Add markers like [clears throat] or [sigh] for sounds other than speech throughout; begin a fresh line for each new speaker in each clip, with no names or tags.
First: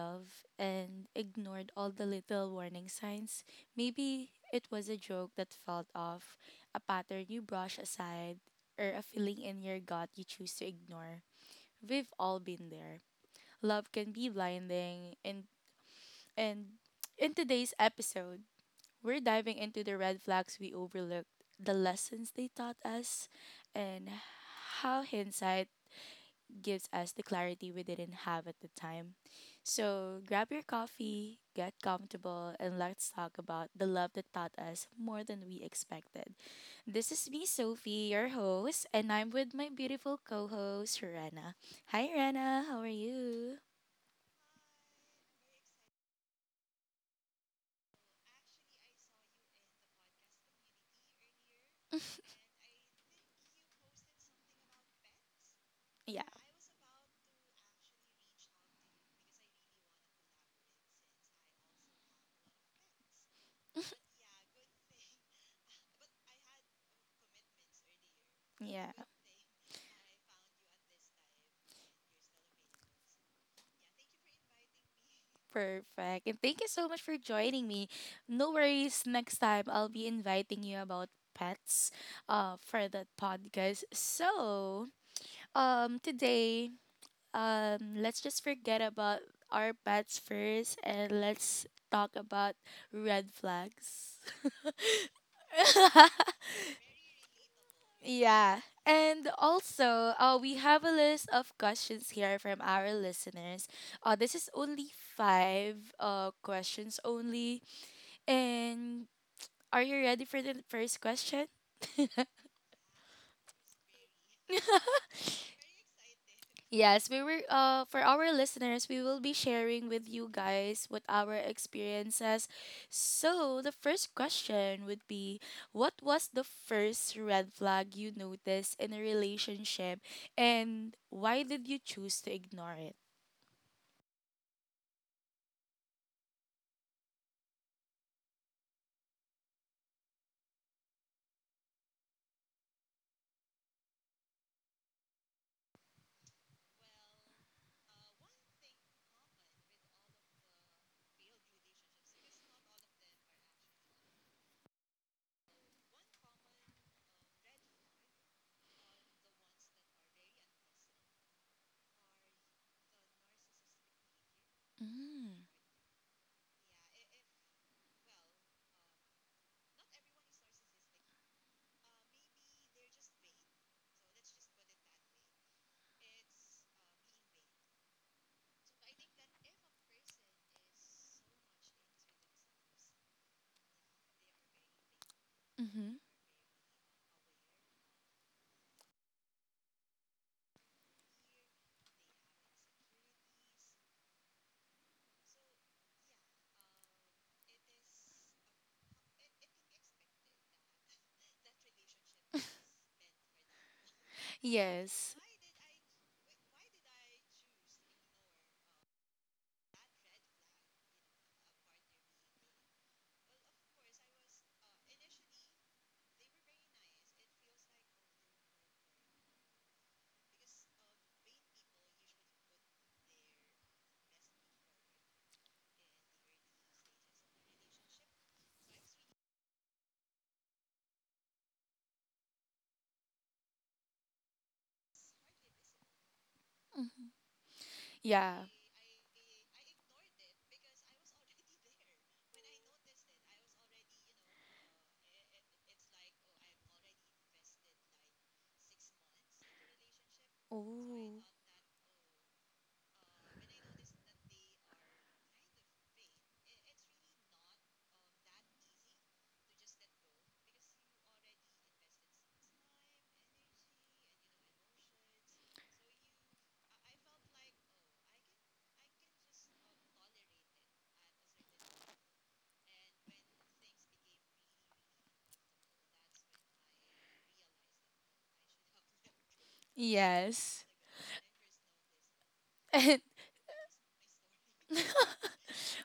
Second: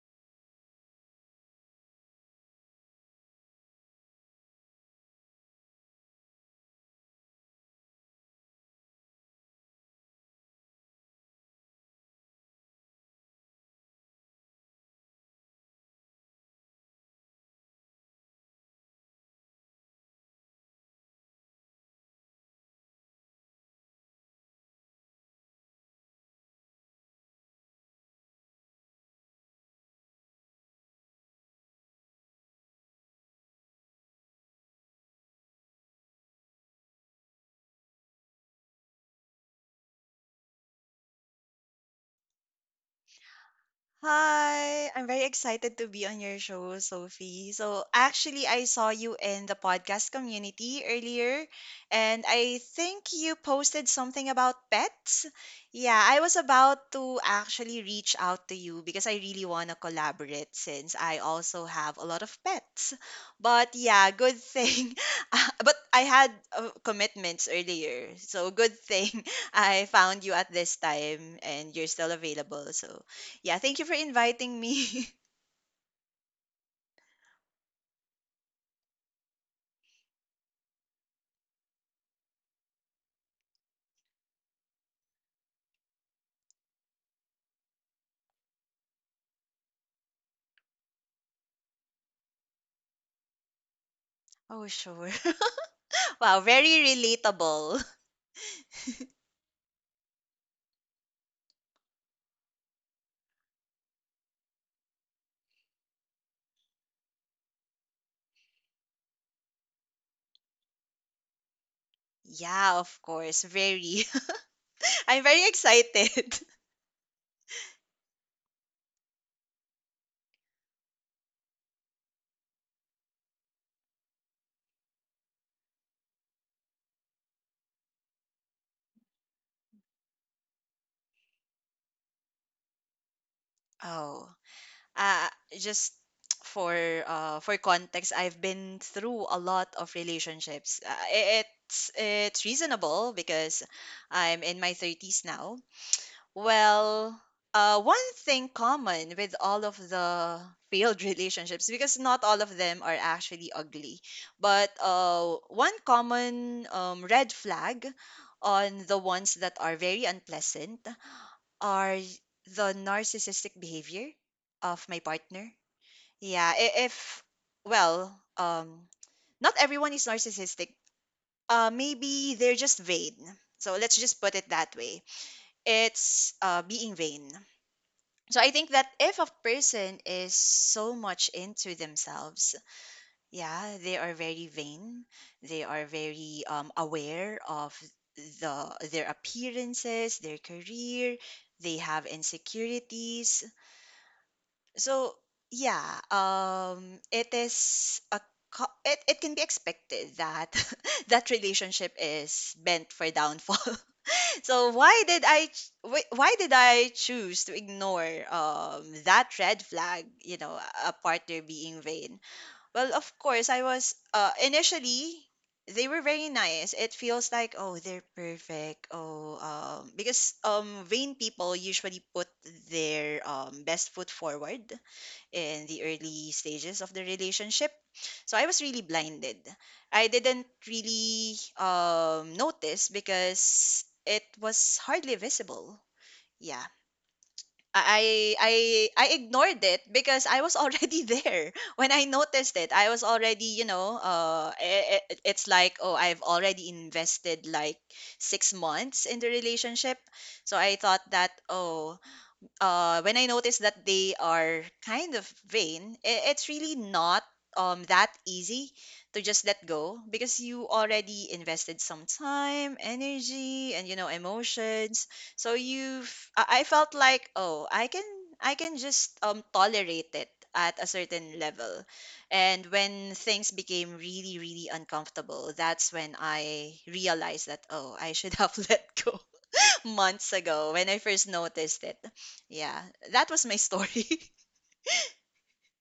love and ignored all the little warning signs? Maybe it was a joke that felt off, a pattern you brush aside, or a feeling in your gut you choose to ignore. We've all been there. Love can be blinding and in today's episode, we're diving into the red flags we overlooked, the lessons they taught us, and how hindsight gives us the clarity we didn't have at the time. So grab your coffee, get comfortable, and let's talk about the love that taught us more than we expected. This is me, Sophie, your host, and I'm with my beautiful co host, Rena. Hi, Rena, how are you?
Hi, I'm very excited to be on your show, Sophie. So, actually, I saw you in the podcast community earlier, and I think you posted something about pets. Yeah, I
Yeah.
was about to actually reach out to you because I really want to collaborate since I also have a lot of pets. But yeah, good thing. [laughs] But I had commitments earlier, so good
Yeah.
thing [laughs] I found you at this time and you're still available. So, yeah, thank you for inviting me. [laughs]
Perfect. And thank you so much for joining me. No worries, next time I'll be inviting you about pets for that podcast. So, today, let's just forget about our pets first and let's talk about red flags.
Oh, sure. [laughs] Wow,
[laughs]
very relatable.
Yeah. And also, we have a list of questions here from our listeners. This is only five questions only. And are you ready for the first question?
[laughs]
[laughs]
Yeah, of course, very. [laughs] I'm very excited. [laughs]
Yes, we were for our listeners, we will be sharing with you guys what our experiences. So, the first question would be, what was the first red flag you noticed in a relationship and why did you choose to ignore it?
Oh, uh, just [tsk] for for context, I've been through a lot of relationships. It's reasonable because I'm in my 30s now. Well, One thing common with all of the failed [laughs] relationships, because not all of them are actually ugly, but one common red flag on the ones that are very unpleasant are the narcissistic behavior of my
Mm.
partner. Yeah, I- if, well, Not everyone is narcissistic. Maybe they're just vain. So let's just put it that way. It's being vain, so I think that if a person is so much into themselves, yeah, they are very vain. They are
Mm-hmm.
very aware of their appearances, their career. They have insecurities. So yeah, it is a it can be expected that [laughs] that relationship is bent for downfall. So why
Yes.
did I choose to ignore that red flag, you know, a partner being vain? Well, of course, I was initially they were very nice. It feels like, oh, they're perfect. Oh, because vain people usually put their best foot forward in the early stages of the relationship. So I was really blinded. I didn't really notice because it was hardly visible. Yeah.
Mm. Yeah.
I I I I ignored it because I was already [laughs] there when I noticed it. I was already, you know, it's like, oh, I've already invested like 6 months in the relationship, so I thought
Oh.
that, oh, when I notice that they are kind of vain, it's really not that easy to just let go because you already invested some time, energy, and, you know, emotions. So you've I felt like, oh, I can just tolerate it at a certain level, and when things became really really uncomfortable, that's when I realized that, oh, I should have [laughs] let go months
Yes.
ago when I first noticed it. Yeah,
[laughs]
that was my story.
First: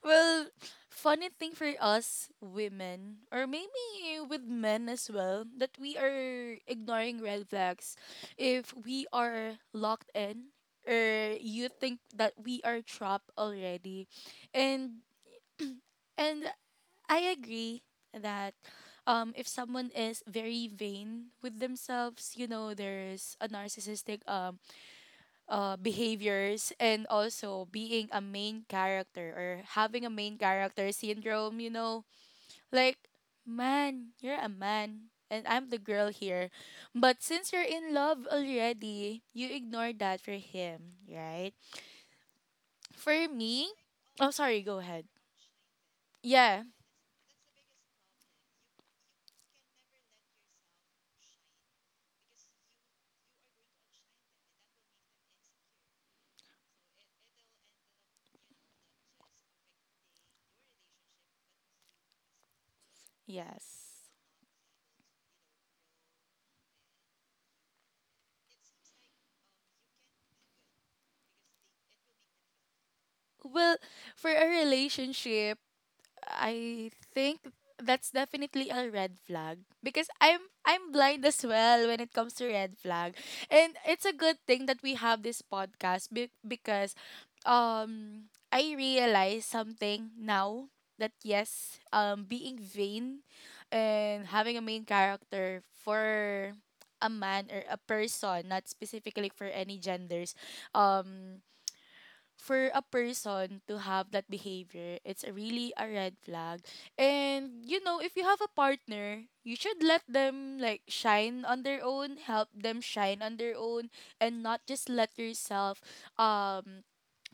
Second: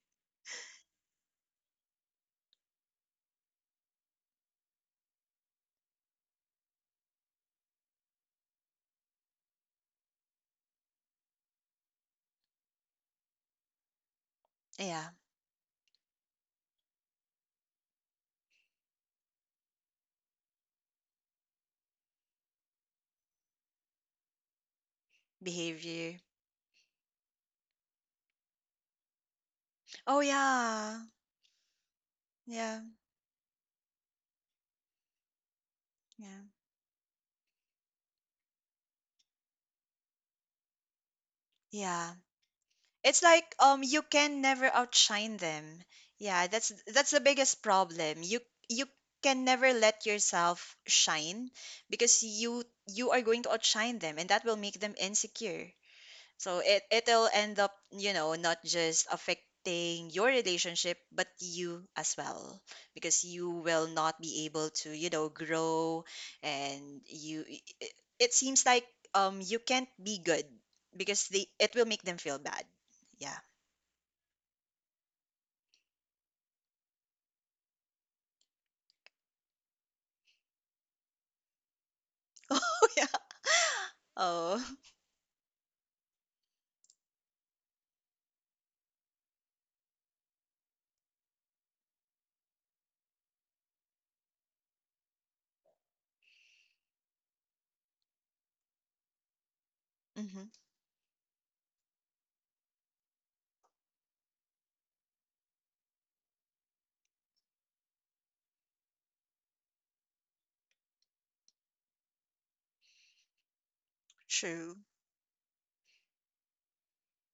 Well, funny thing for us women, or maybe with men as well, that we are ignoring red flags if we are locked in or you think that we are trapped already.
[laughs]
And
Yeah,
[clears throat] and I agree that if someone is very vain with themselves, you know, there's a narcissistic
behavior.
behaviors, and also being a main character or having a
Oh
main character
yeah,
syndrome, you know?
yeah,
Like, man, you're a man and I'm the girl here.
yeah,
But since you're in love already, you ignore that for him, right?
yeah.
For
It's like,
me,
you
oh,
can
sorry, go
never
ahead.
outshine them. Yeah,
Yeah,
that's the biggest problem. You can never let yourself shine because you are going to outshine them, and that will make them insecure. So it it'll end up, you know, not just affecting your relationship, but you as well, because you will
yes.
not be able to, you know, grow, and you. I- It seems like you can't be good because they it will make them feel bad. Yeah.
Well, for a relationship, I think that's definitely a red flag because I'm blind as well when it comes to red
[laughs] Yeah.
flag. And it's a good
Oh.
thing that we have this podcast because um I realize something now that yes, being vain and having a main character for a man or a person, not specifically for any genders,
Mm-hmm.
um for a person to have that behavior, it's a really a red flag. And you know, if you have a partner, you should let them like shine on their own, help them shine on their own, and not
True.
just let yourself um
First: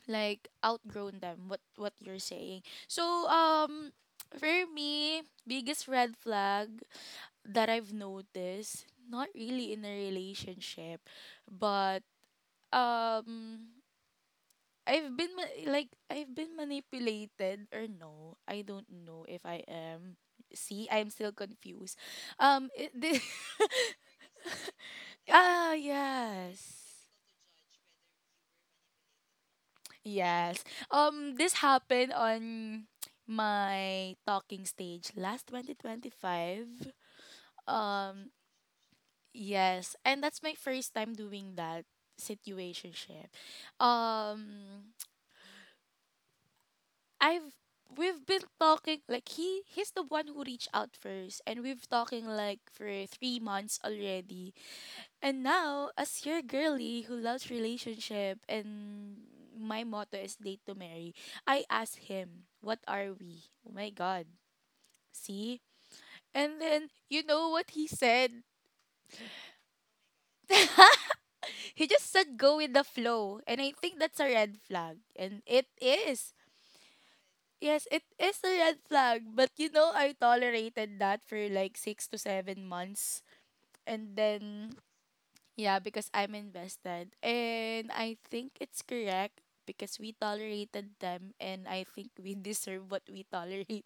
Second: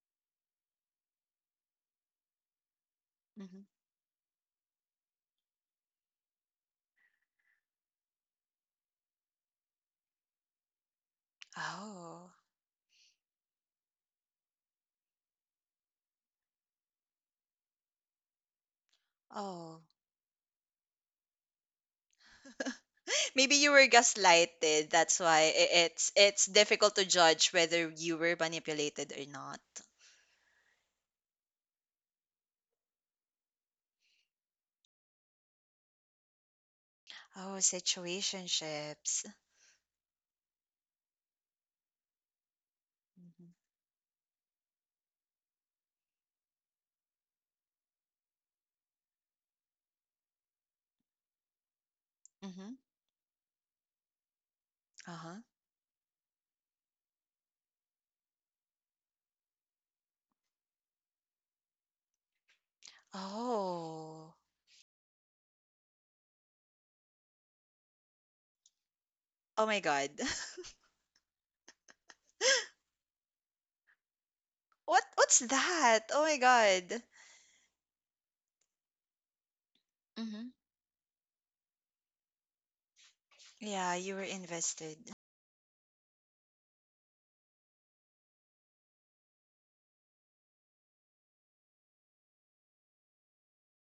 like outgrown them. What you're saying. So
Mm-hmm.
for me, biggest red flag that I've noticed, not really in a relationship, but
Oh.
um I've been like I've been manipulated or no. I don't know if I
Oh.
am. See, I'm still confused. Um it, thi- [laughs]
Maybe you were gaslighted. That's why
Ah,
it's difficult
yes.
to judge whether you were manipulated or not.
Yes. This happened on my talking stage last 2025.
Oh,
Um
situationships.
yes, and that's my first time doing that situationship.
Mhm.
Um I've we've been talking like he's the one who reached out first and we've talking like
Mhm.
for 3 months already. And
Uh-huh.
now as your girly who loves relationship and my motto is date to marry, I asked him, "What are we?" Oh my god.
Oh.
See? And then you know what he said?
Oh my God. [laughs]
[laughs] He just said go with the flow and I think that's a red flag
What
and
what's
it
that?
is.
Oh my God.
Yes, it is a red flag, but you know, I
Mhm.
tolerated that for like 6 to 7 months.
Yeah,
And
you were
then,
invested. [laughs]
yeah, because I'm invested. And I think it's correct because we tolerated them and I think we [laughs] deserve what we tolerate.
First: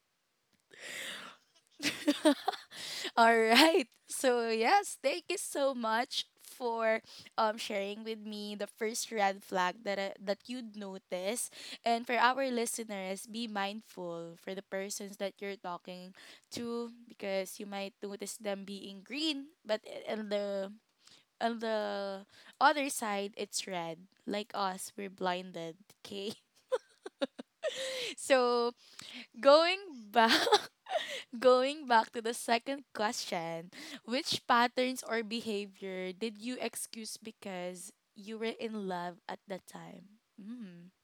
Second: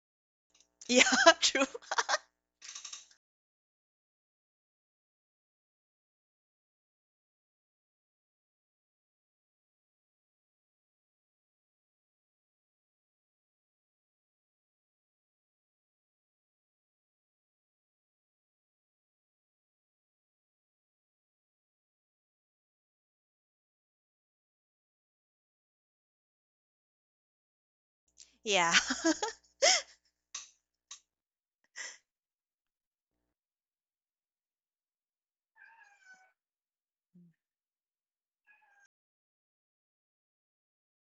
Yeah, [laughs] true.
[laughs] All right. [laughs] So yes, thank you so much for sharing with me the first red flag that that you'd notice. And for our listeners, be mindful for the persons that you're talking to because you might notice them being green, but on the other side it's red. Like us, we're blinded, okay? [laughs]
Yeah.
So,
[laughs]
going back going back to the second question, which patterns or behavior did you excuse because you were in love at that time? Mm,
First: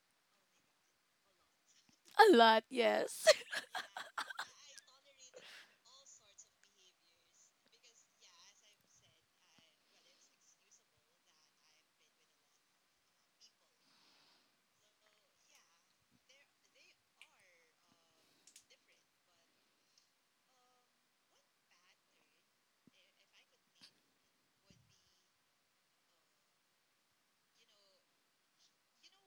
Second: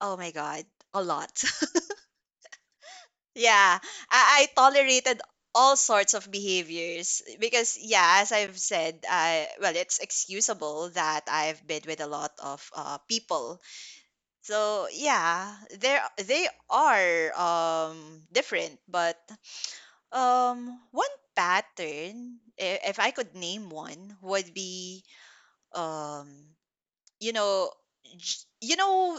Oh my God. A lot. [laughs]
a lot, yes.
Yeah. I tolerated all sorts of behaviors because, yeah, as I've said, it's excusable that I've been with a lot of people. So yeah, there they are different, but one pattern, if I could name one, would be um you know you know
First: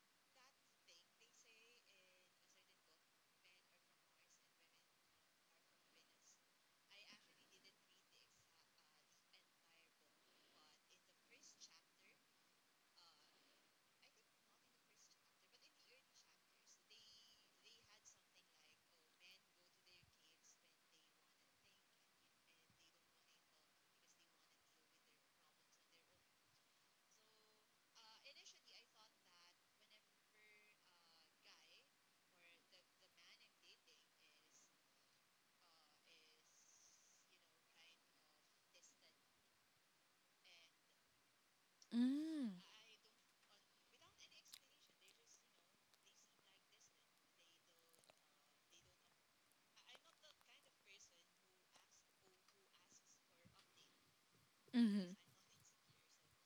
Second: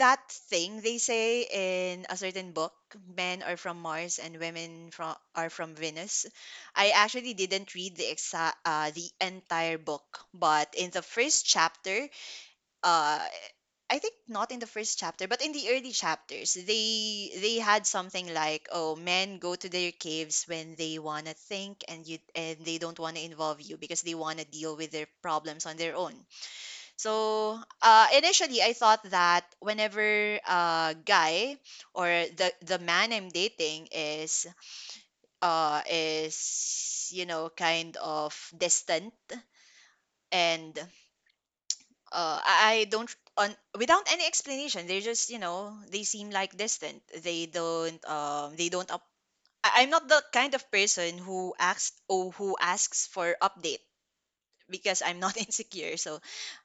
that thing they say in a certain book, men are from Mars and women from are from Venus. I actually didn't read the exact the entire book, but in the first chapter, uh, I think not in the first chapter, but in the early chapters, they had something like, "Oh, men go to their caves when they wanna think, and you and they don't wanna involve you because they wanna deal with their problems on their own." So initially, I thought that whenever guy or the man I'm dating is you know kind of distant, and
[laughs] Mm, hmm.
I don't on without any explanation. They're just, you know, they seem like distant. They don't up. I'm not the kind of person who asks for updates because I'm
Mm-hmm.
not [laughs] insecure. So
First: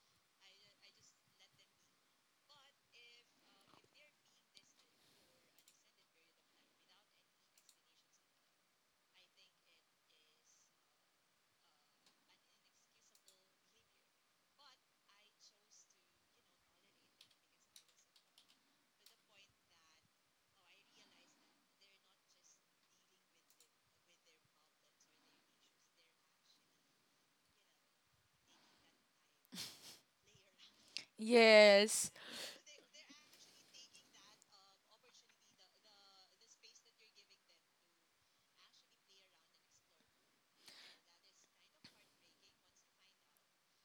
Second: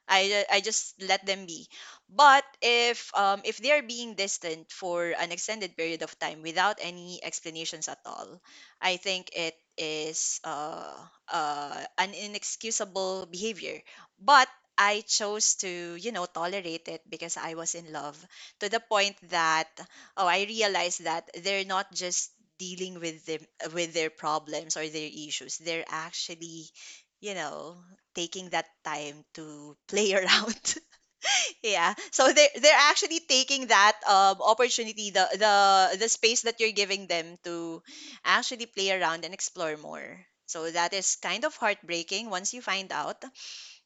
I just let them be. But if they are being distant for an extended period of time without any explanations at all, I think it is an inexcusable behavior. But I chose to, you know, tolerate it because I was in love, to the point that, oh, I realized that they're not just dealing with them with their problems or their issues. They're actually, you know, taking that time to play around. [laughs] Yeah.
Yes.
So they're actually taking that opportunity, the space that you're giving them to actually play around and explore more. So that is kind of heartbreaking once you find out.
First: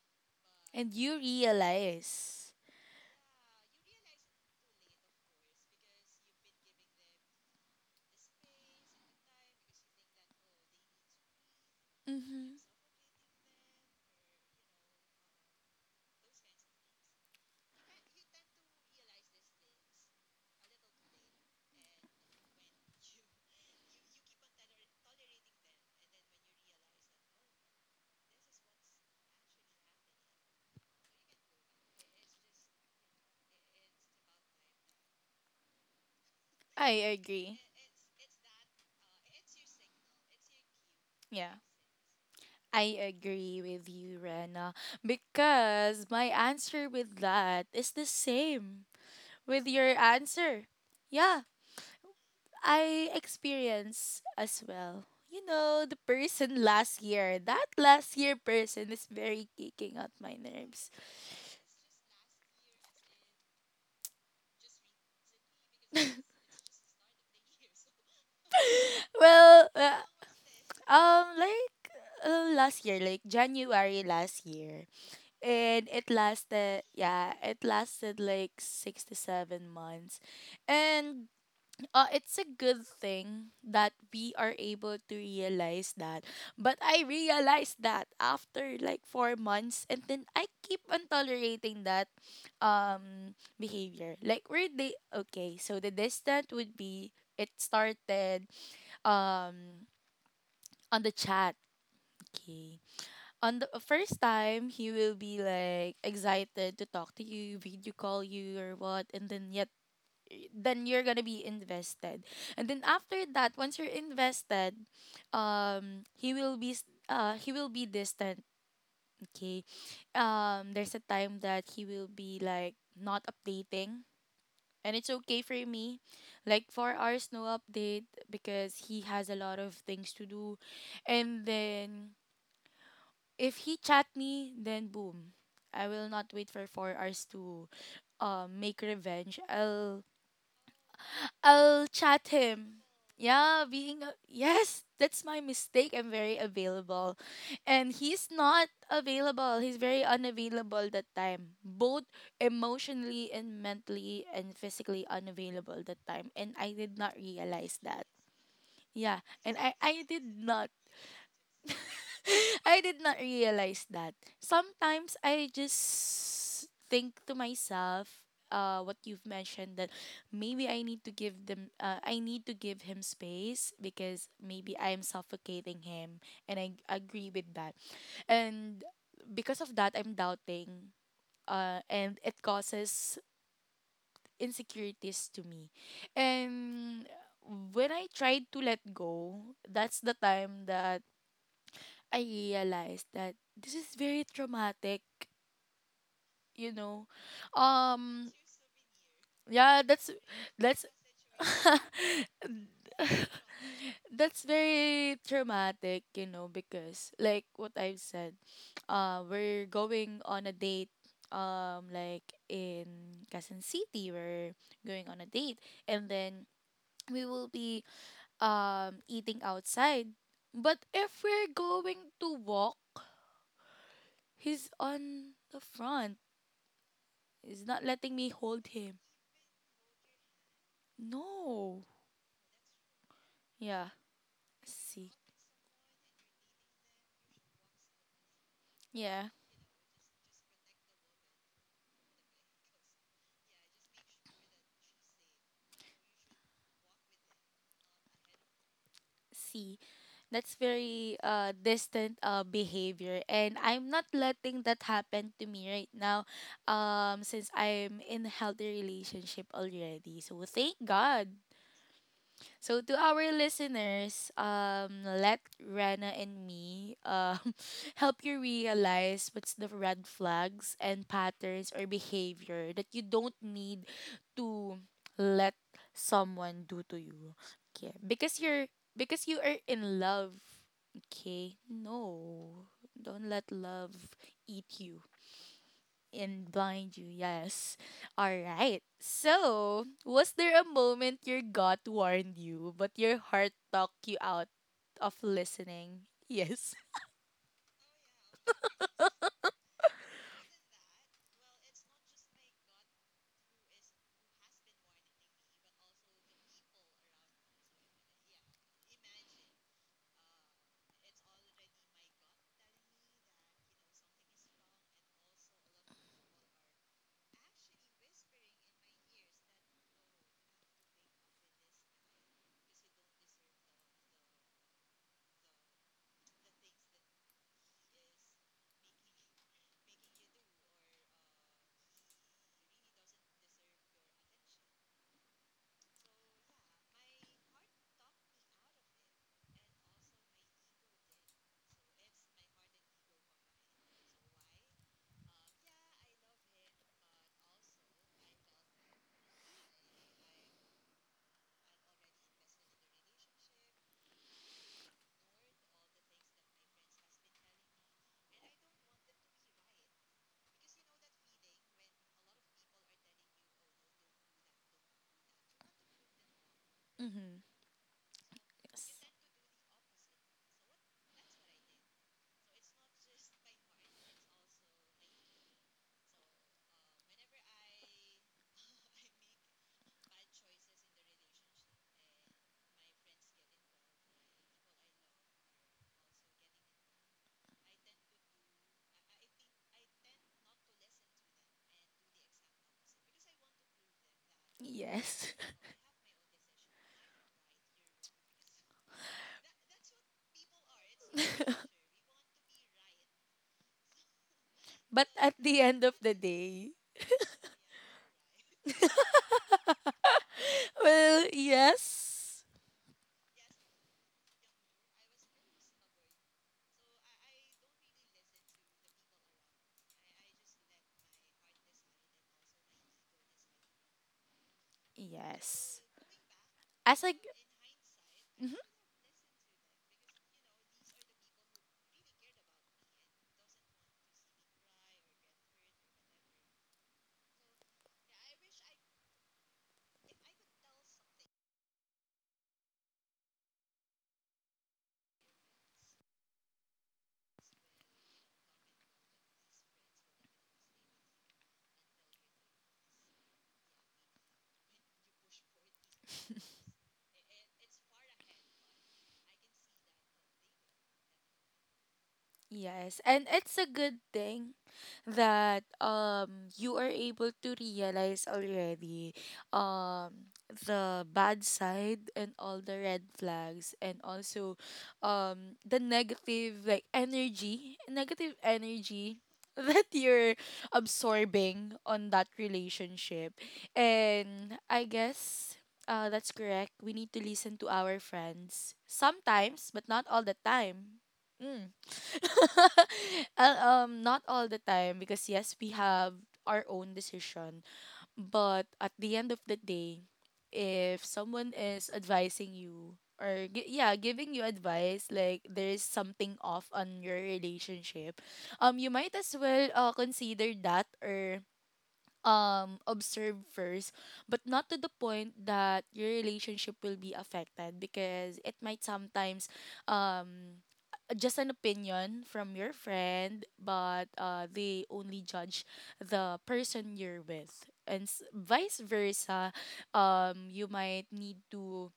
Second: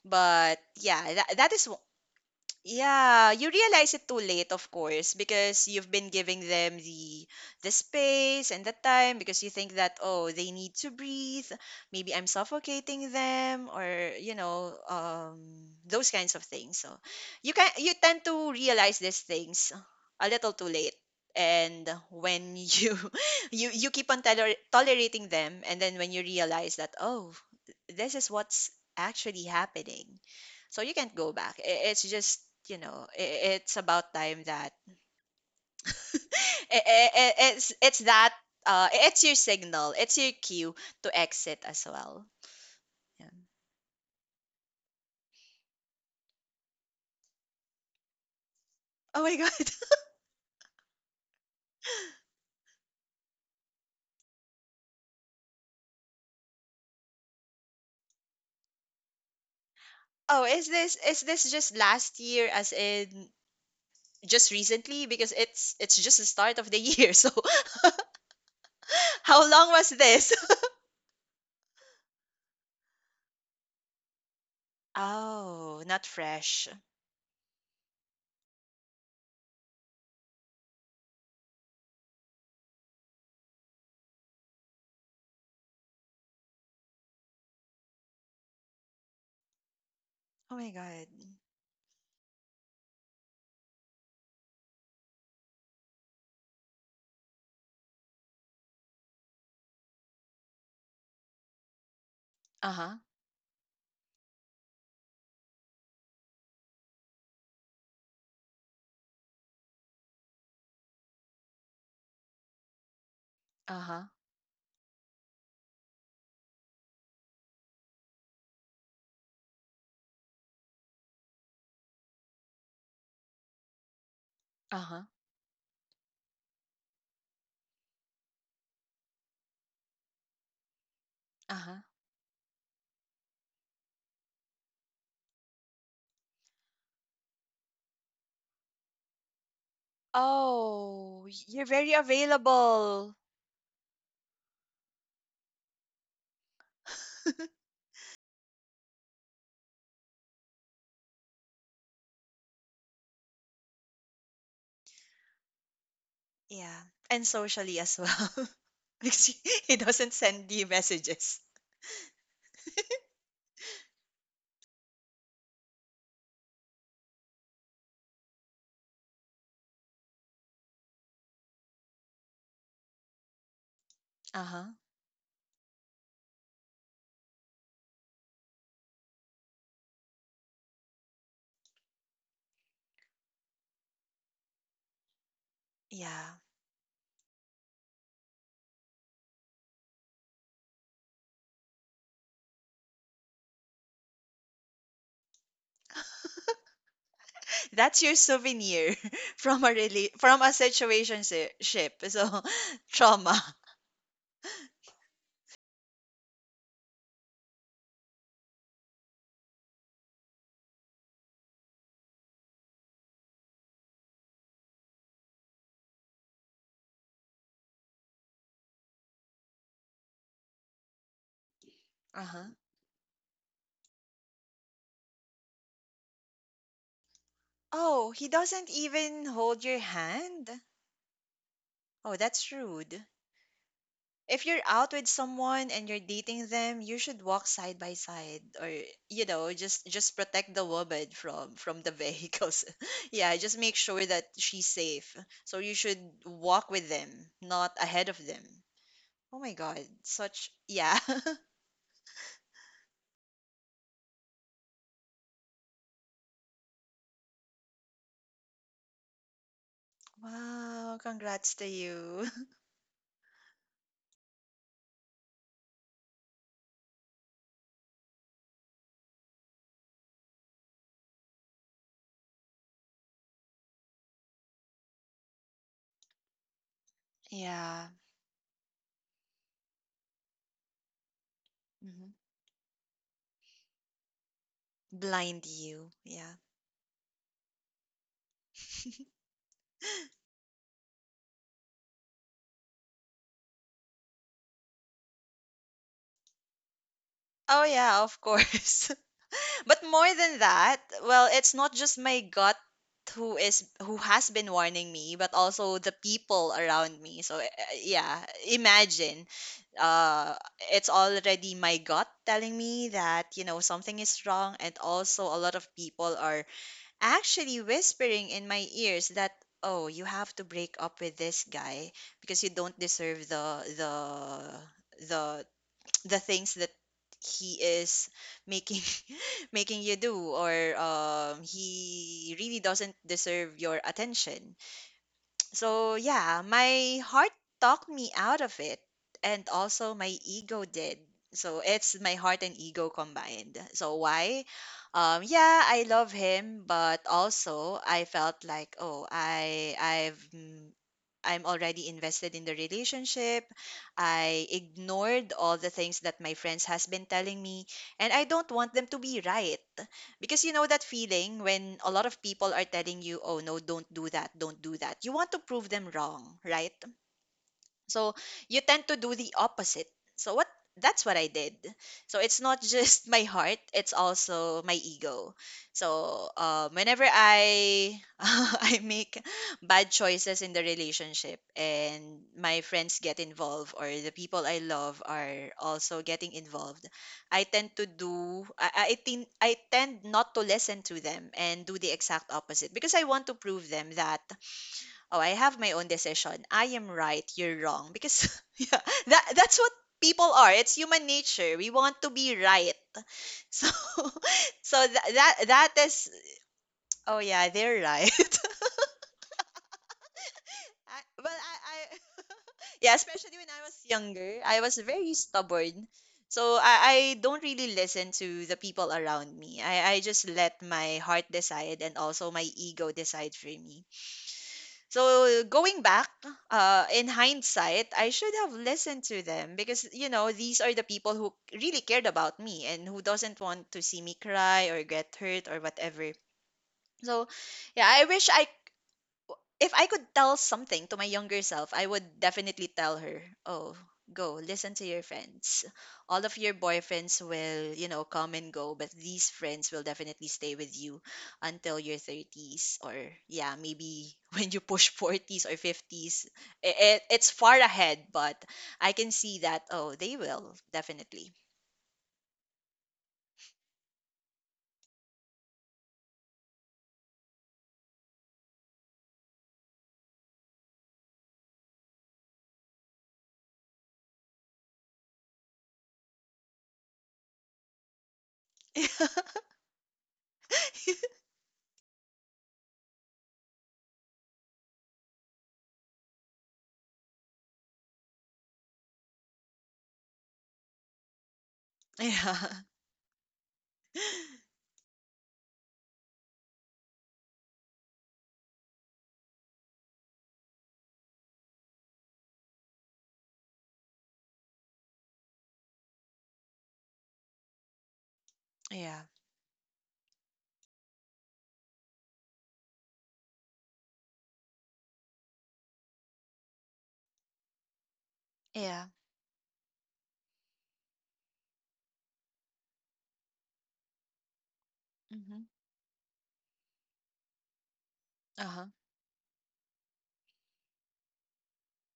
But
And
yeah,
you
that is,
realize.
yeah, you realize it too late, of course, because you've been giving them the space and the time because you think that, oh, they need to breathe. Maybe I'm
Mm-hmm.
suffocating them, or, you know, those kinds of things. So you tend to realize these things a little too late, and when you [laughs] you keep on tolerating them, and then when you realize that, oh, this is what's actually happening, so you can't go back. I- It's just, you know, it's about time that [laughs]
I agree.
it's that it's your signal, it's your cue to
Yeah.
exit as well.
I
Yeah.
agree with you, Rena, because my answer with that is the same
Oh my [laughs]
with
God.
your answer. Yeah, I experience as well. You know, the person last year, that last year person is very kicking out my
Oh, is
nerves.
this just last year, as in just recently, because it's just the start of the year. [laughs] So how long
Well,
was this? [laughs]
like last year, like January last year,
Oh,
and
not
it
fresh.
lasted, yeah, it lasted like 6 to 7 months, and it's a good thing that we are able to realize that. But I realized that after like 4 months, and then I
Oh my
keep on
god.
tolerating that behavior. Like where they okay, so the distant would be it started um on the chat. Okay.
Uh-huh.
On the first time, he will be like excited to talk to you, video call you, or what, and then yet then you're gonna be invested, and then after that once you're
Uh-huh.
invested he will be he will be distant, okay. There's a time that he will be like not updating, and
Uh-huh.
it's okay for me like 4 hours no update because he has a lot of things to do. And
Uh-huh.
then if he chat me then boom, I will not wait for 4 hours to make revenge
Oh, you're
I'll
very
chat him.
available.
Yeah, yes, that's my mistake. I'm very available.
[laughs]
And he's not available. He's very unavailable that time. Both emotionally and mentally and physically unavailable that time. And I
Yeah,
did not
and
realize
socially as
that.
well. [laughs] Because
Yeah, and I
he
I
doesn't
did
send you
not
messages.
[laughs] I did not realize that. Sometimes I just think to myself, what you've mentioned that maybe I need to give them, I need to give him space because maybe
Uh-huh.
I am suffocating him, and I agree with that. And because of that, I'm doubting, and it causes insecurities to me.
Yeah.
And when I tried to let go, that's the time that I realized that this is very traumatic, you know.
That's your
Um
souvenir [laughs]
yeah, that's
from a
that's
situationship. So [laughs] trauma.
[laughs] that's very traumatic, you know, because like what I've said, we're going on a date like in Quezon City, we're going on a date and then we will be eating outside. But if we're going to
Uh-huh.
walk, he's on the front. He's not
Oh,
letting
he
me
doesn't
hold him.
even hold your hand?
No.
Oh, that's rude.
Yeah.
If you're out with
See.
someone and you're dating them, you should walk side by side, or, you
Yeah.
know, just protect the woman from the vehicles. [laughs] Yeah, just make sure that she's safe. So you should walk with them, not ahead of them. Oh my
See.
god, such
That's
yeah. [laughs]
very distant behavior, and I'm not letting that happen to me right now. Since I'm in a healthy relationship already. So thank
Wow,
God.
congrats to you.
So to our listeners, let Rana and me [laughs] help you realize what's the red flags and patterns or behavior that you don't need to let someone do to you.
[laughs] Yeah.
Okay. Because you are in love. Okay.
Hmm.
No. Don't let love eat you
Blind you. Yeah.
and blind you. Yes. All right. So, was there a moment your gut warned you, but your heart talked you out of listening? Yes. [laughs]
Oh yeah, of course. [laughs] But more than that, well, it's not just my gut who has been warning me, but also the people around me. So yeah, imagine uh it's already my gut telling me that, you know, something is wrong, and also a lot of people are actually whispering in my ears that, oh, you have to break up with this guy because you don't deserve the things that he is making [laughs] making you do, or he really doesn't deserve your attention. So yeah, my heart talked me out of it, and also my ego did. So it's my heart and ego combined. So why yeah, I love him, but also I felt like, oh, I'm already invested in the relationship. I ignored all the things that my friends has been telling me, and I don't want them to be right. Because you know that feeling when a lot of people are telling you, "Oh no, don't do that, don't do that." You want to prove them wrong, right?
Mm-hmm.
So you
Yes.
tend to do the opposite. So what that's what I did. So it's not just [laughs] my heart, it's also my ego. So whenever I [laughs] I make bad choices in the relationship and my friends get involved, or the people I love are also getting involved, I tend to do I tend not to listen to them and do the exact opposite because I want to prove them that, oh, I
Yes.
have my own decision. I am right, you're wrong. Because [laughs] yeah, that's what people are. It's human nature.
[laughs]
We want to be right. So [laughs] so
But at the end
that
of
is,
the day,
oh yeah, they're right. [laughs]
[laughs] well,
I
yes.
[laughs] yeah, especially when I was younger, I was very stubborn. So I don't really listen to the people around me. I just let my heart decide and also my ego decide for me. So
Yes.
going back,
As a
in hindsight, I should have listened to them because you know these are the people who really cared about me and who doesn't want to see me cry or get hurt or whatever. So, yeah, I wish I if I could tell something to my younger self, I would definitely tell her, "Oh, go listen to your friends. All of your boyfriends will, come and go, but these friends will definitely stay with you until your 30s or yeah, maybe [laughs] when you push 40s or 50s. It's far ahead, but I can see that oh, they will definitely.
Yes, and it's a good thing that you are able to realize already um the bad side and all the red flags, and also the negative like energy, negative energy
[laughs]
[laughs] that you're absorbing on that relationship. And I guess that's correct. We need to listen to our friends sometimes, but not all the time. Mm.
Yeah.
[laughs] Not all the time because yes, we have our own decision, but at the end of the day, if someone is advising you or yeah, giving you advice like there is something off on your relationship, you
Yeah.
might as well consider that or observe first, but not to the point that your relationship will be affected because it might
Yeah.
sometimes um just an opinion from your friend, but they only
Mhm.
judge the person you're with and
Uh-huh.
vice versa. You might need to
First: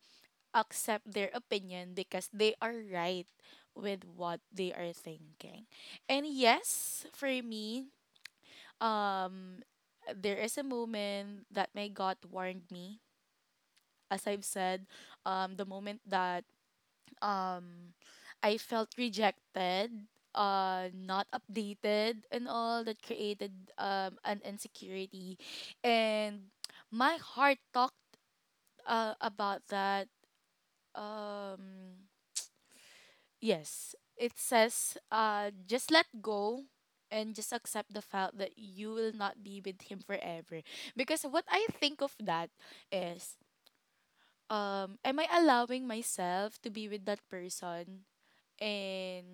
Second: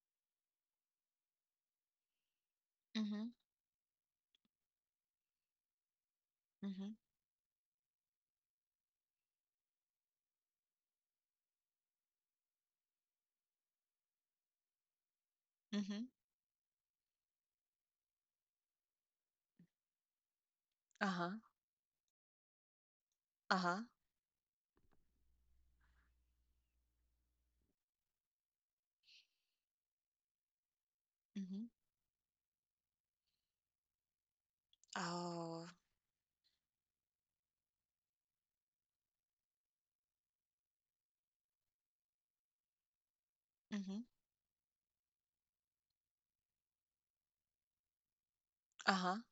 accept their opinion because they are
Mhm.
right with what they are thinking. And
Mhm.
yes, for me, um there is a moment that my God warned me. As I've said, the moment
Mhm.
that um I felt rejected, not
Uh-huh.
updated, and all that created
Uh-huh.
an insecurity, and my heart talked about that.
Mhm.
Um, Yes, it says,
Oh.
just let go and just accept the fact that you will not be with him forever. Because what I think of that is,
Mhm.
am I allowing myself to be with that person
Uh-huh.
and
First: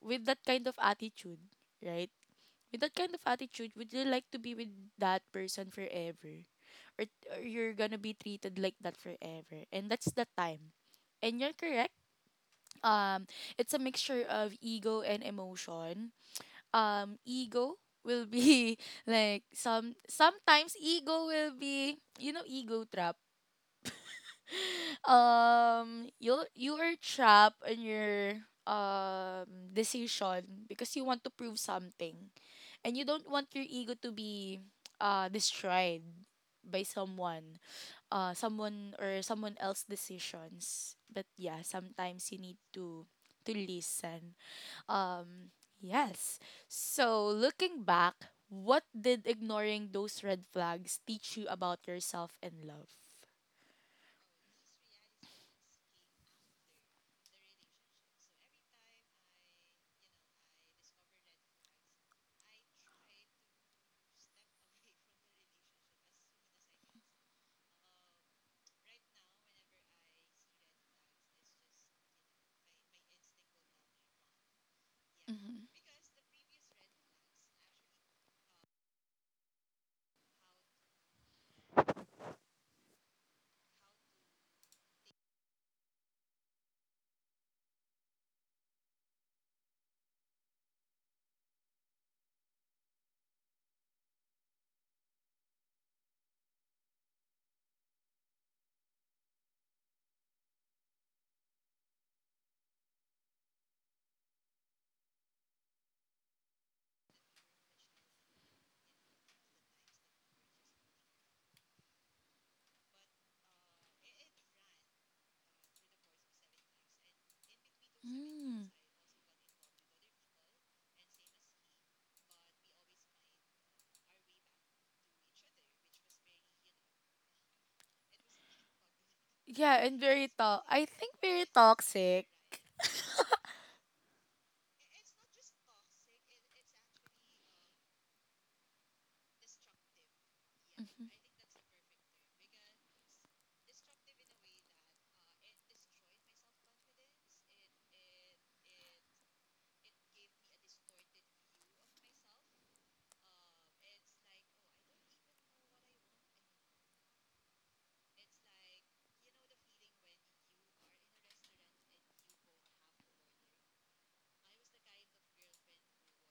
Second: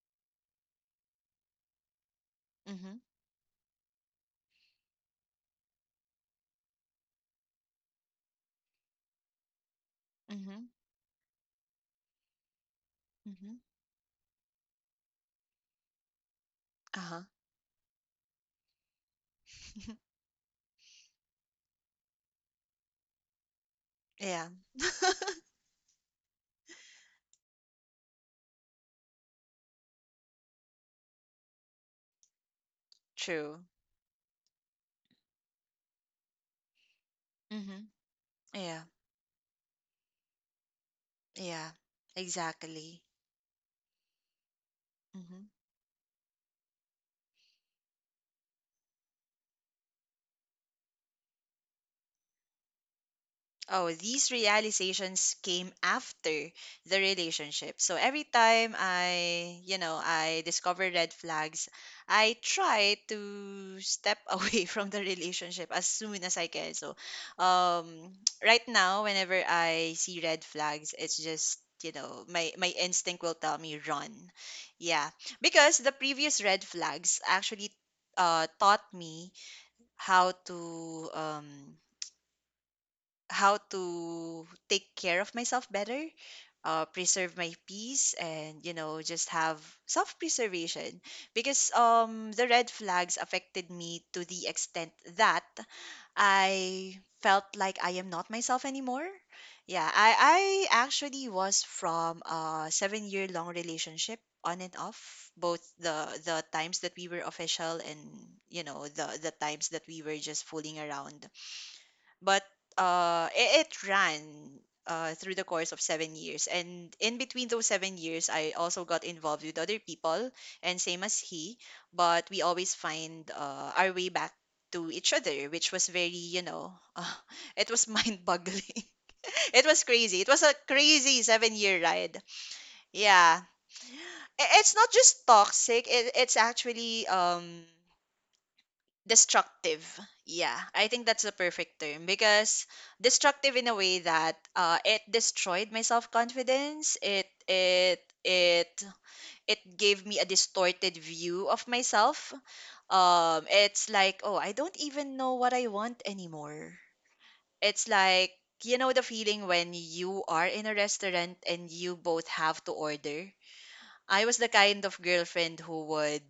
with that kind of attitude, right? With that
Mhm.
kind of attitude, would you like to be with that person forever? Or, or you're gonna be treated like that forever? And that's the
Mhm.
time. And you're correct, um
Mhm.
it's a mixture of ego and emotion.
Uh-huh.
Ego will be [laughs] like
[laughs]
sometimes ego will be, you know, ego trap.
Yeah,
You are trapped in your um decision because you want to prove something and you don't want
true.
your ego to be destroyed by someone,
Mhm. Yeah.
someone or someone else decisions. But yeah,
Yeah.
sometimes you need
Exactly.
to listen.
Mhm.
Um, yes. So, looking back, what did ignoring those red flags teach you about yourself and love?
Oh, these realizations came after the relationship. So every time I, you know, I discover red flags, I try to step [laughs] away from the relationship as soon as I can. So, um, [tsk] right now, whenever I see red flags, it's just you know my instinct will tell me run yeah because
Mm-hmm.
the previous red flags actually taught me how to um how to take care of myself better, preserve my peace, and you know, just have self preservation. Because the red flags affected me to the extent that I felt like I am not myself anymore. Yeah, I actually was from a 7 year long relationship on and off both the times that we were official and you know the times that we were just fooling around but it ran through the course of 7 years. And in between those 7 years, I
Mm.
also got involved with other people, and same as he, but we always find our way back to each other, which was very, [laughs] it was mind boggling. [laughs] It
Yeah,
was
and
crazy. It was a
I think
crazy
very
7 year ride.
toxic.
Yeah. It's not just toxic, it's actually destructive. Yeah, I think
Mm-hmm.
that's the perfect term because destructive in a way that it destroyed my self confidence. It gave me a distorted view of myself. It's like oh, I don't even know what I want anymore. It's like you know the feeling when you are in a restaurant and you both have to order. I was the kind of girlfriend who would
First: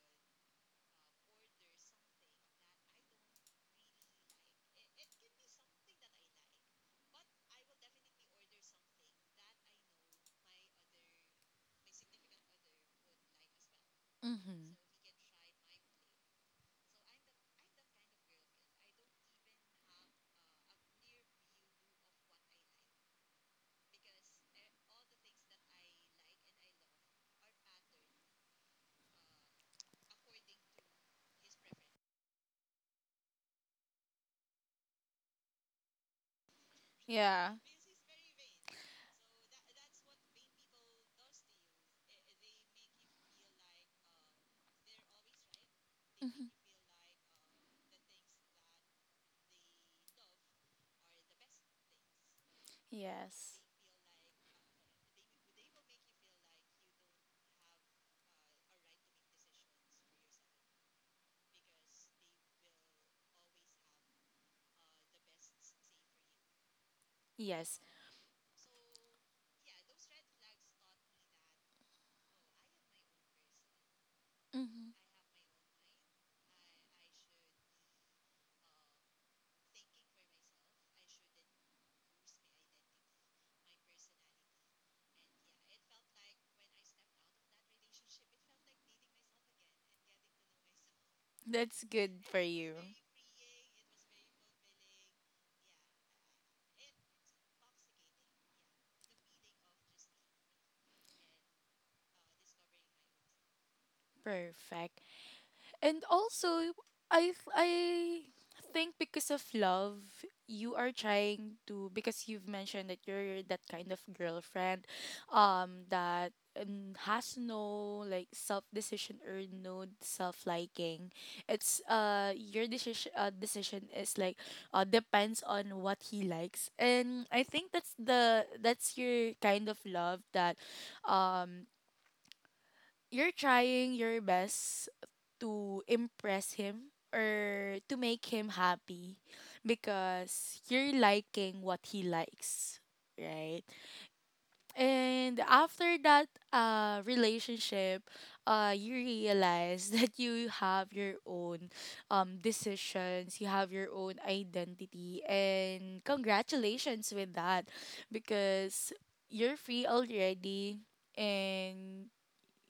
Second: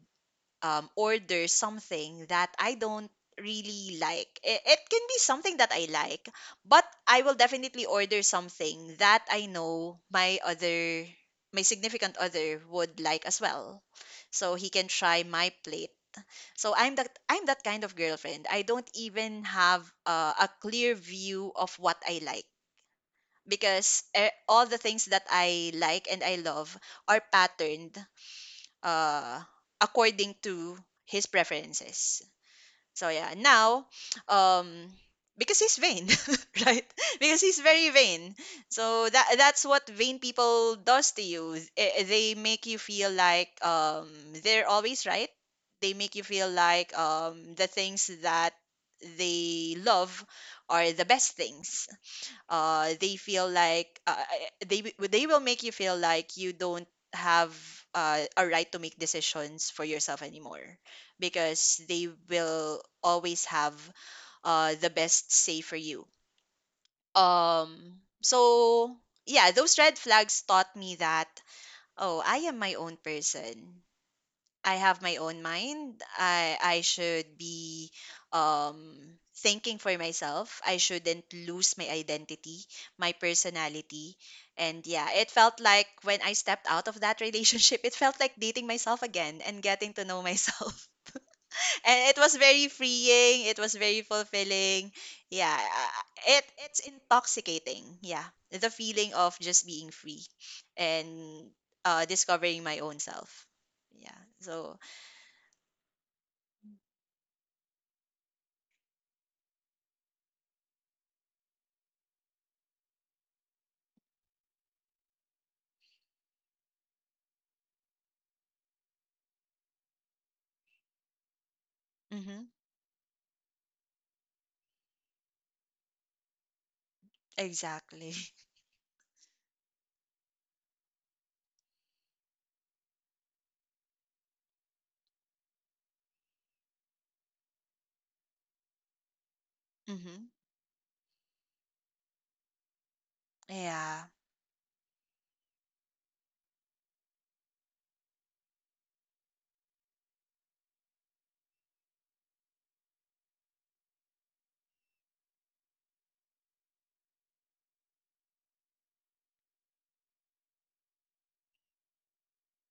order something that I don't really like. It can be something that I like, but I will definitely order something that I know my other, my significant other would like as well. So he
Mm-hmm.
can try my plate. So I'm that kind of girlfriend. I don't even have a clear view of what I like because all the things that I like and I love are patterned uh, according to his preferences. So yeah, now, um, because he's vain, [laughs] right? Because
Yeah.
he's very vain. So that's what vain people does to you. They make you feel like they're always right. They make you
Mm-hmm.
feel like the things that they love are the best things they
Yes.
feel like they will make you feel like you don't have a right to make decisions for yourself anymore because they will always have the best say for you
Yes.
um so yeah those red flags taught me that oh I am my own person. I
Mm-hmm.
have my own mind. I should be um thinking for myself. I shouldn't lose my identity, my personality. And yeah, it felt like when I stepped out of that [laughs] relationship, it felt like dating myself again and getting to know myself. [laughs]
That's
And it
good
was
for
very
you.
freeing, it was very fulfilling. Yeah, I- it it's intoxicating. Yeah. The feeling of just being free and discovering my own self. Yeah. So,
Perfect. And also, I think because of love, you are trying to, because you've mentioned that you're that kind of girlfriend, that has no like self decision or no self liking. It's
mhm.
your decision, decision is like depends on what he likes, and I think
Exactly. [laughs]
that's your kind of love that, um, you're trying your best to impress him or to make him happy
Mhm.
because you're liking what he likes, right?
Yeah.
And after that relationship, you realize [laughs] that you have your own decisions, you have your own identity, and congratulations with that because you're free already, and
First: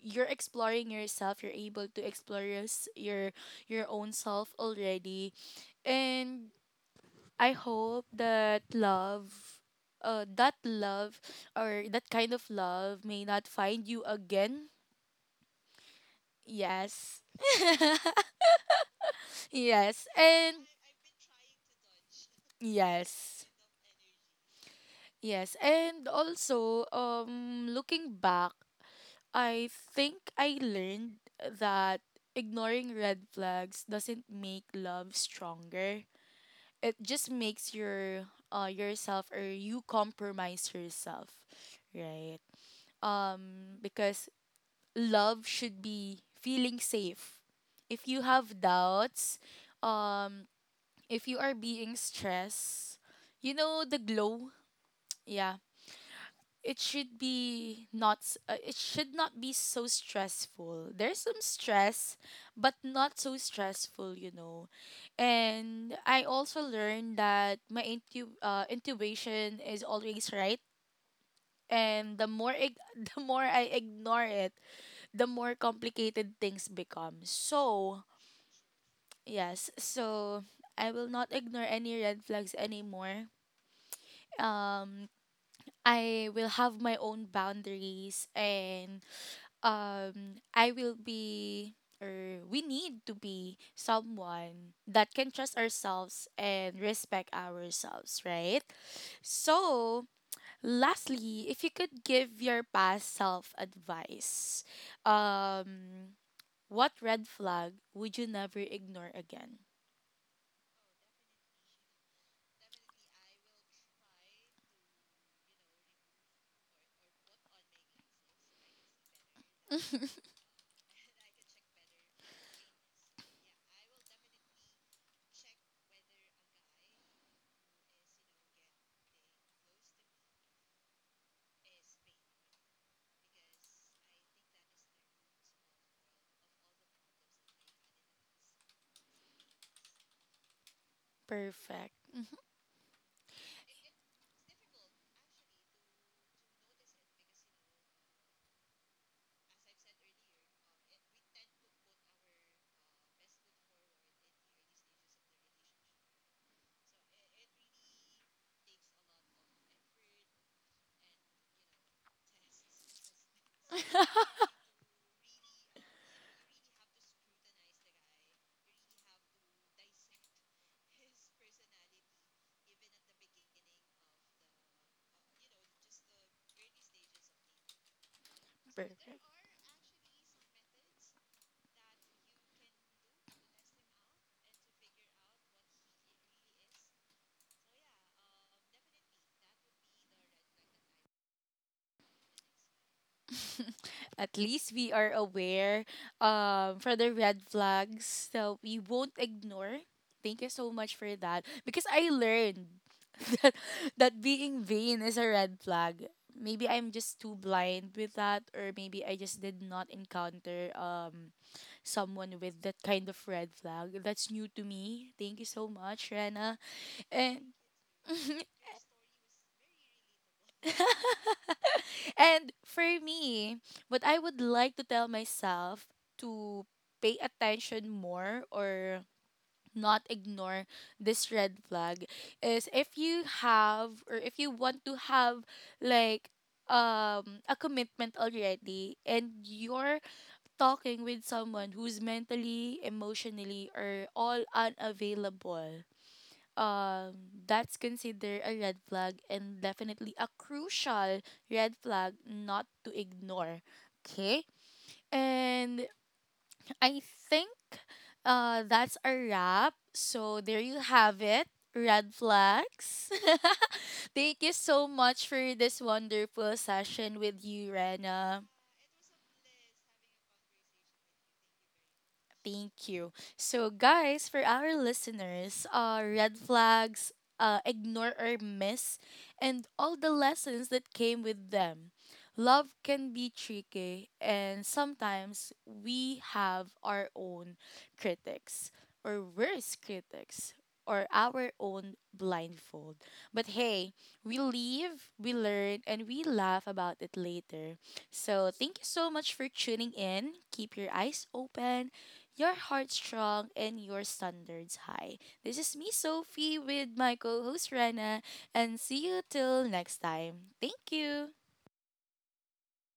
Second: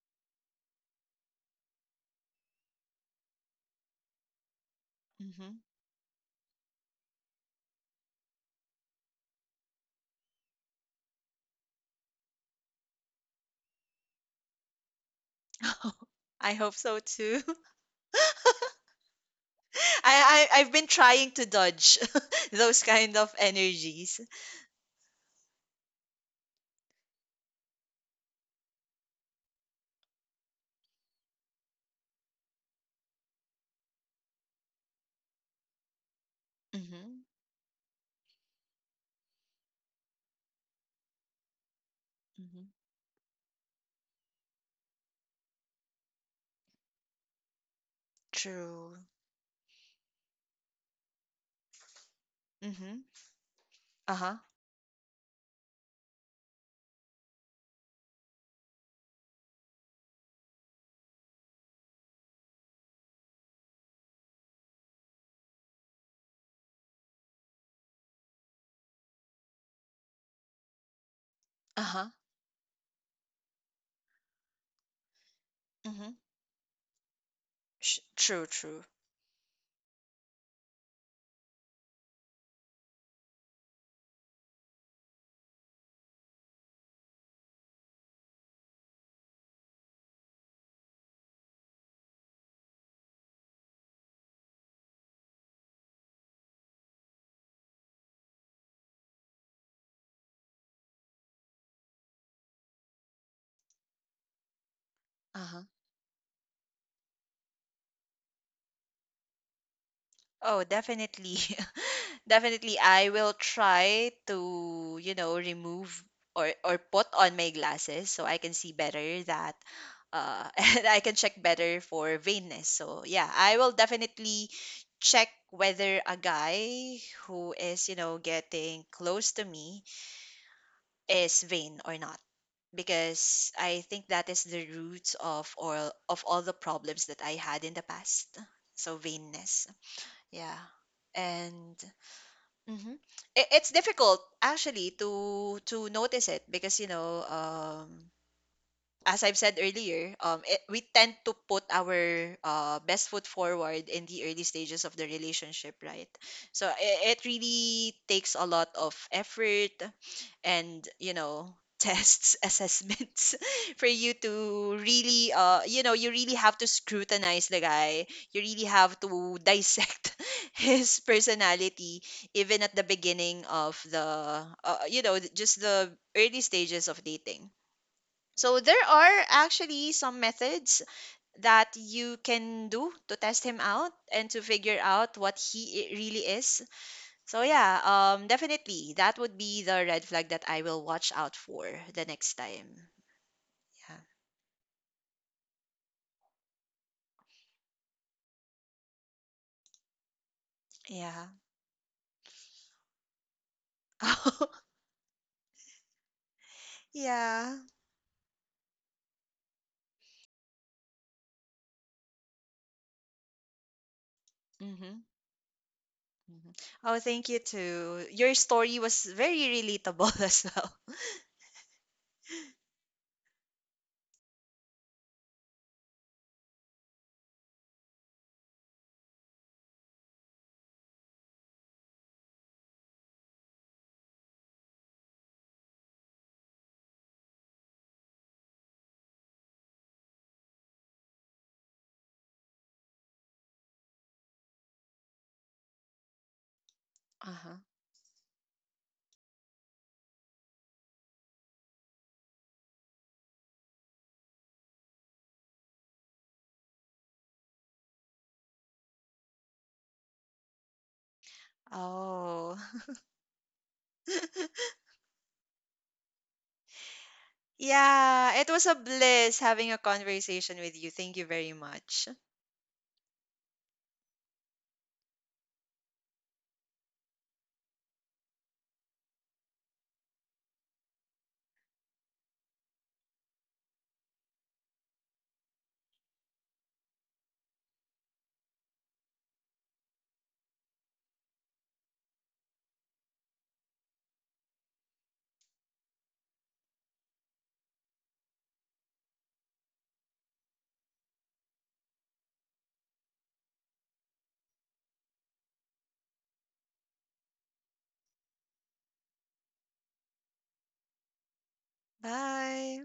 you're exploring yourself. You're able to explore your, your own self already.
Mhm.
And I hope that love that love, or that kind of love, may not find you again.
[laughs] I hope so
Yes.
too. [laughs]
[laughs] Yes. And
I've been trying to dodge [laughs] those kind of
yes.
energies.
Yes, and also looking back, I think I learned that ignoring red flags doesn't make love stronger. It
Mhm.
just makes your yourself, or you compromise yourself, right?
Mhm.
Um, because love should be feeling safe. If you have
True.
doubts, um, if you are being stressed,
Mhm.
you know, the
Uh-huh.
glow, yeah. It should not be so stressful. There's some stress, but not so stressful, you know. And I also learned that my intuition is always right,
Uh-huh.
and [laughs] the more I ignore it, the more
Mhm.
complicated things become. So,
True, true.
yes, so I will not ignore any red flags anymore. Um, I will have my own boundaries, and I will be, or we need to be, someone that can trust ourselves and respect ourselves, right? So, lastly, if you could give your past self advice,
Uh-huh.
um what red flag would you never ignore again?
Oh, definitely. [laughs] Definitely, I will try to, you know, remove or put on my glasses so I can see better that [laughs] and I can check better for veinness. So, yeah, I will definitely check whether a guy who is, you know, getting close to me is vain or not because I think that is the root of all the problems that I had in the past. So, vainness. Yeah. And
Perfect.
mhm. It's difficult actually to notice it because you know as I've said earlier it, we tend to put our best foot forward in the early stages of the relationship right so it really takes a lot of effort and you know tests [laughs] assessments [laughs] for you
[laughs]
to really you know you really have to scrutinize the guy. You really have to dissect [laughs] his personality even at the beginning of the you know just the early stages of dating. So there
Perfect.
are actually some methods that you can do to test him out and to figure out what he really is. So yeah, definitely that would be the red flag that I will watch out for the next time. Yeah,
[laughs] At least we are aware, for the red flags, so we won't ignore. Thank you so much for
yeah,
that. Because I learned [laughs] that, that being
[laughs]
vain is a red flag. Maybe I'm just too
yeah.
blind with that, or maybe I just did not encounter someone with that kind of red flag. That's new to
Mm-hmm.
me. Thank you so much, Rena.
Hmm. Oh, thank you
And [laughs]
too. Your story was very relatable [laughs] as well.
[laughs] and for me, what I would like to tell myself to pay attention more, or not ignore this red flag, is if you have, or if you want to have, like a commitment already, and you're talking with someone who's mentally, emotionally, or all unavailable, um
Uh-huh.
that's considered a red flag and definitely a crucial red flag not to ignore. Okay. And I think, uh, that's a wrap. So there you have it, red
Oh,
flags.
[laughs]
[laughs] Thank you so much for this wonderful session with you, Rena.
yeah. It was a bliss having a conversation with you. Thank you very much.
Thank you. So, guys, for our listeners, red flags, ignore or miss, and all the lessons that came with them. Love can be tricky, and sometimes we have our own critics, or worse critics, or our own blindfold. But hey, we live, we learn, and we laugh about it later. So, thank you so much for tuning in. Keep your eyes open, your heart strong, and your standards high. This is me, Sophie, with my co host Rana, and see you till next time. Thank you.
Bye.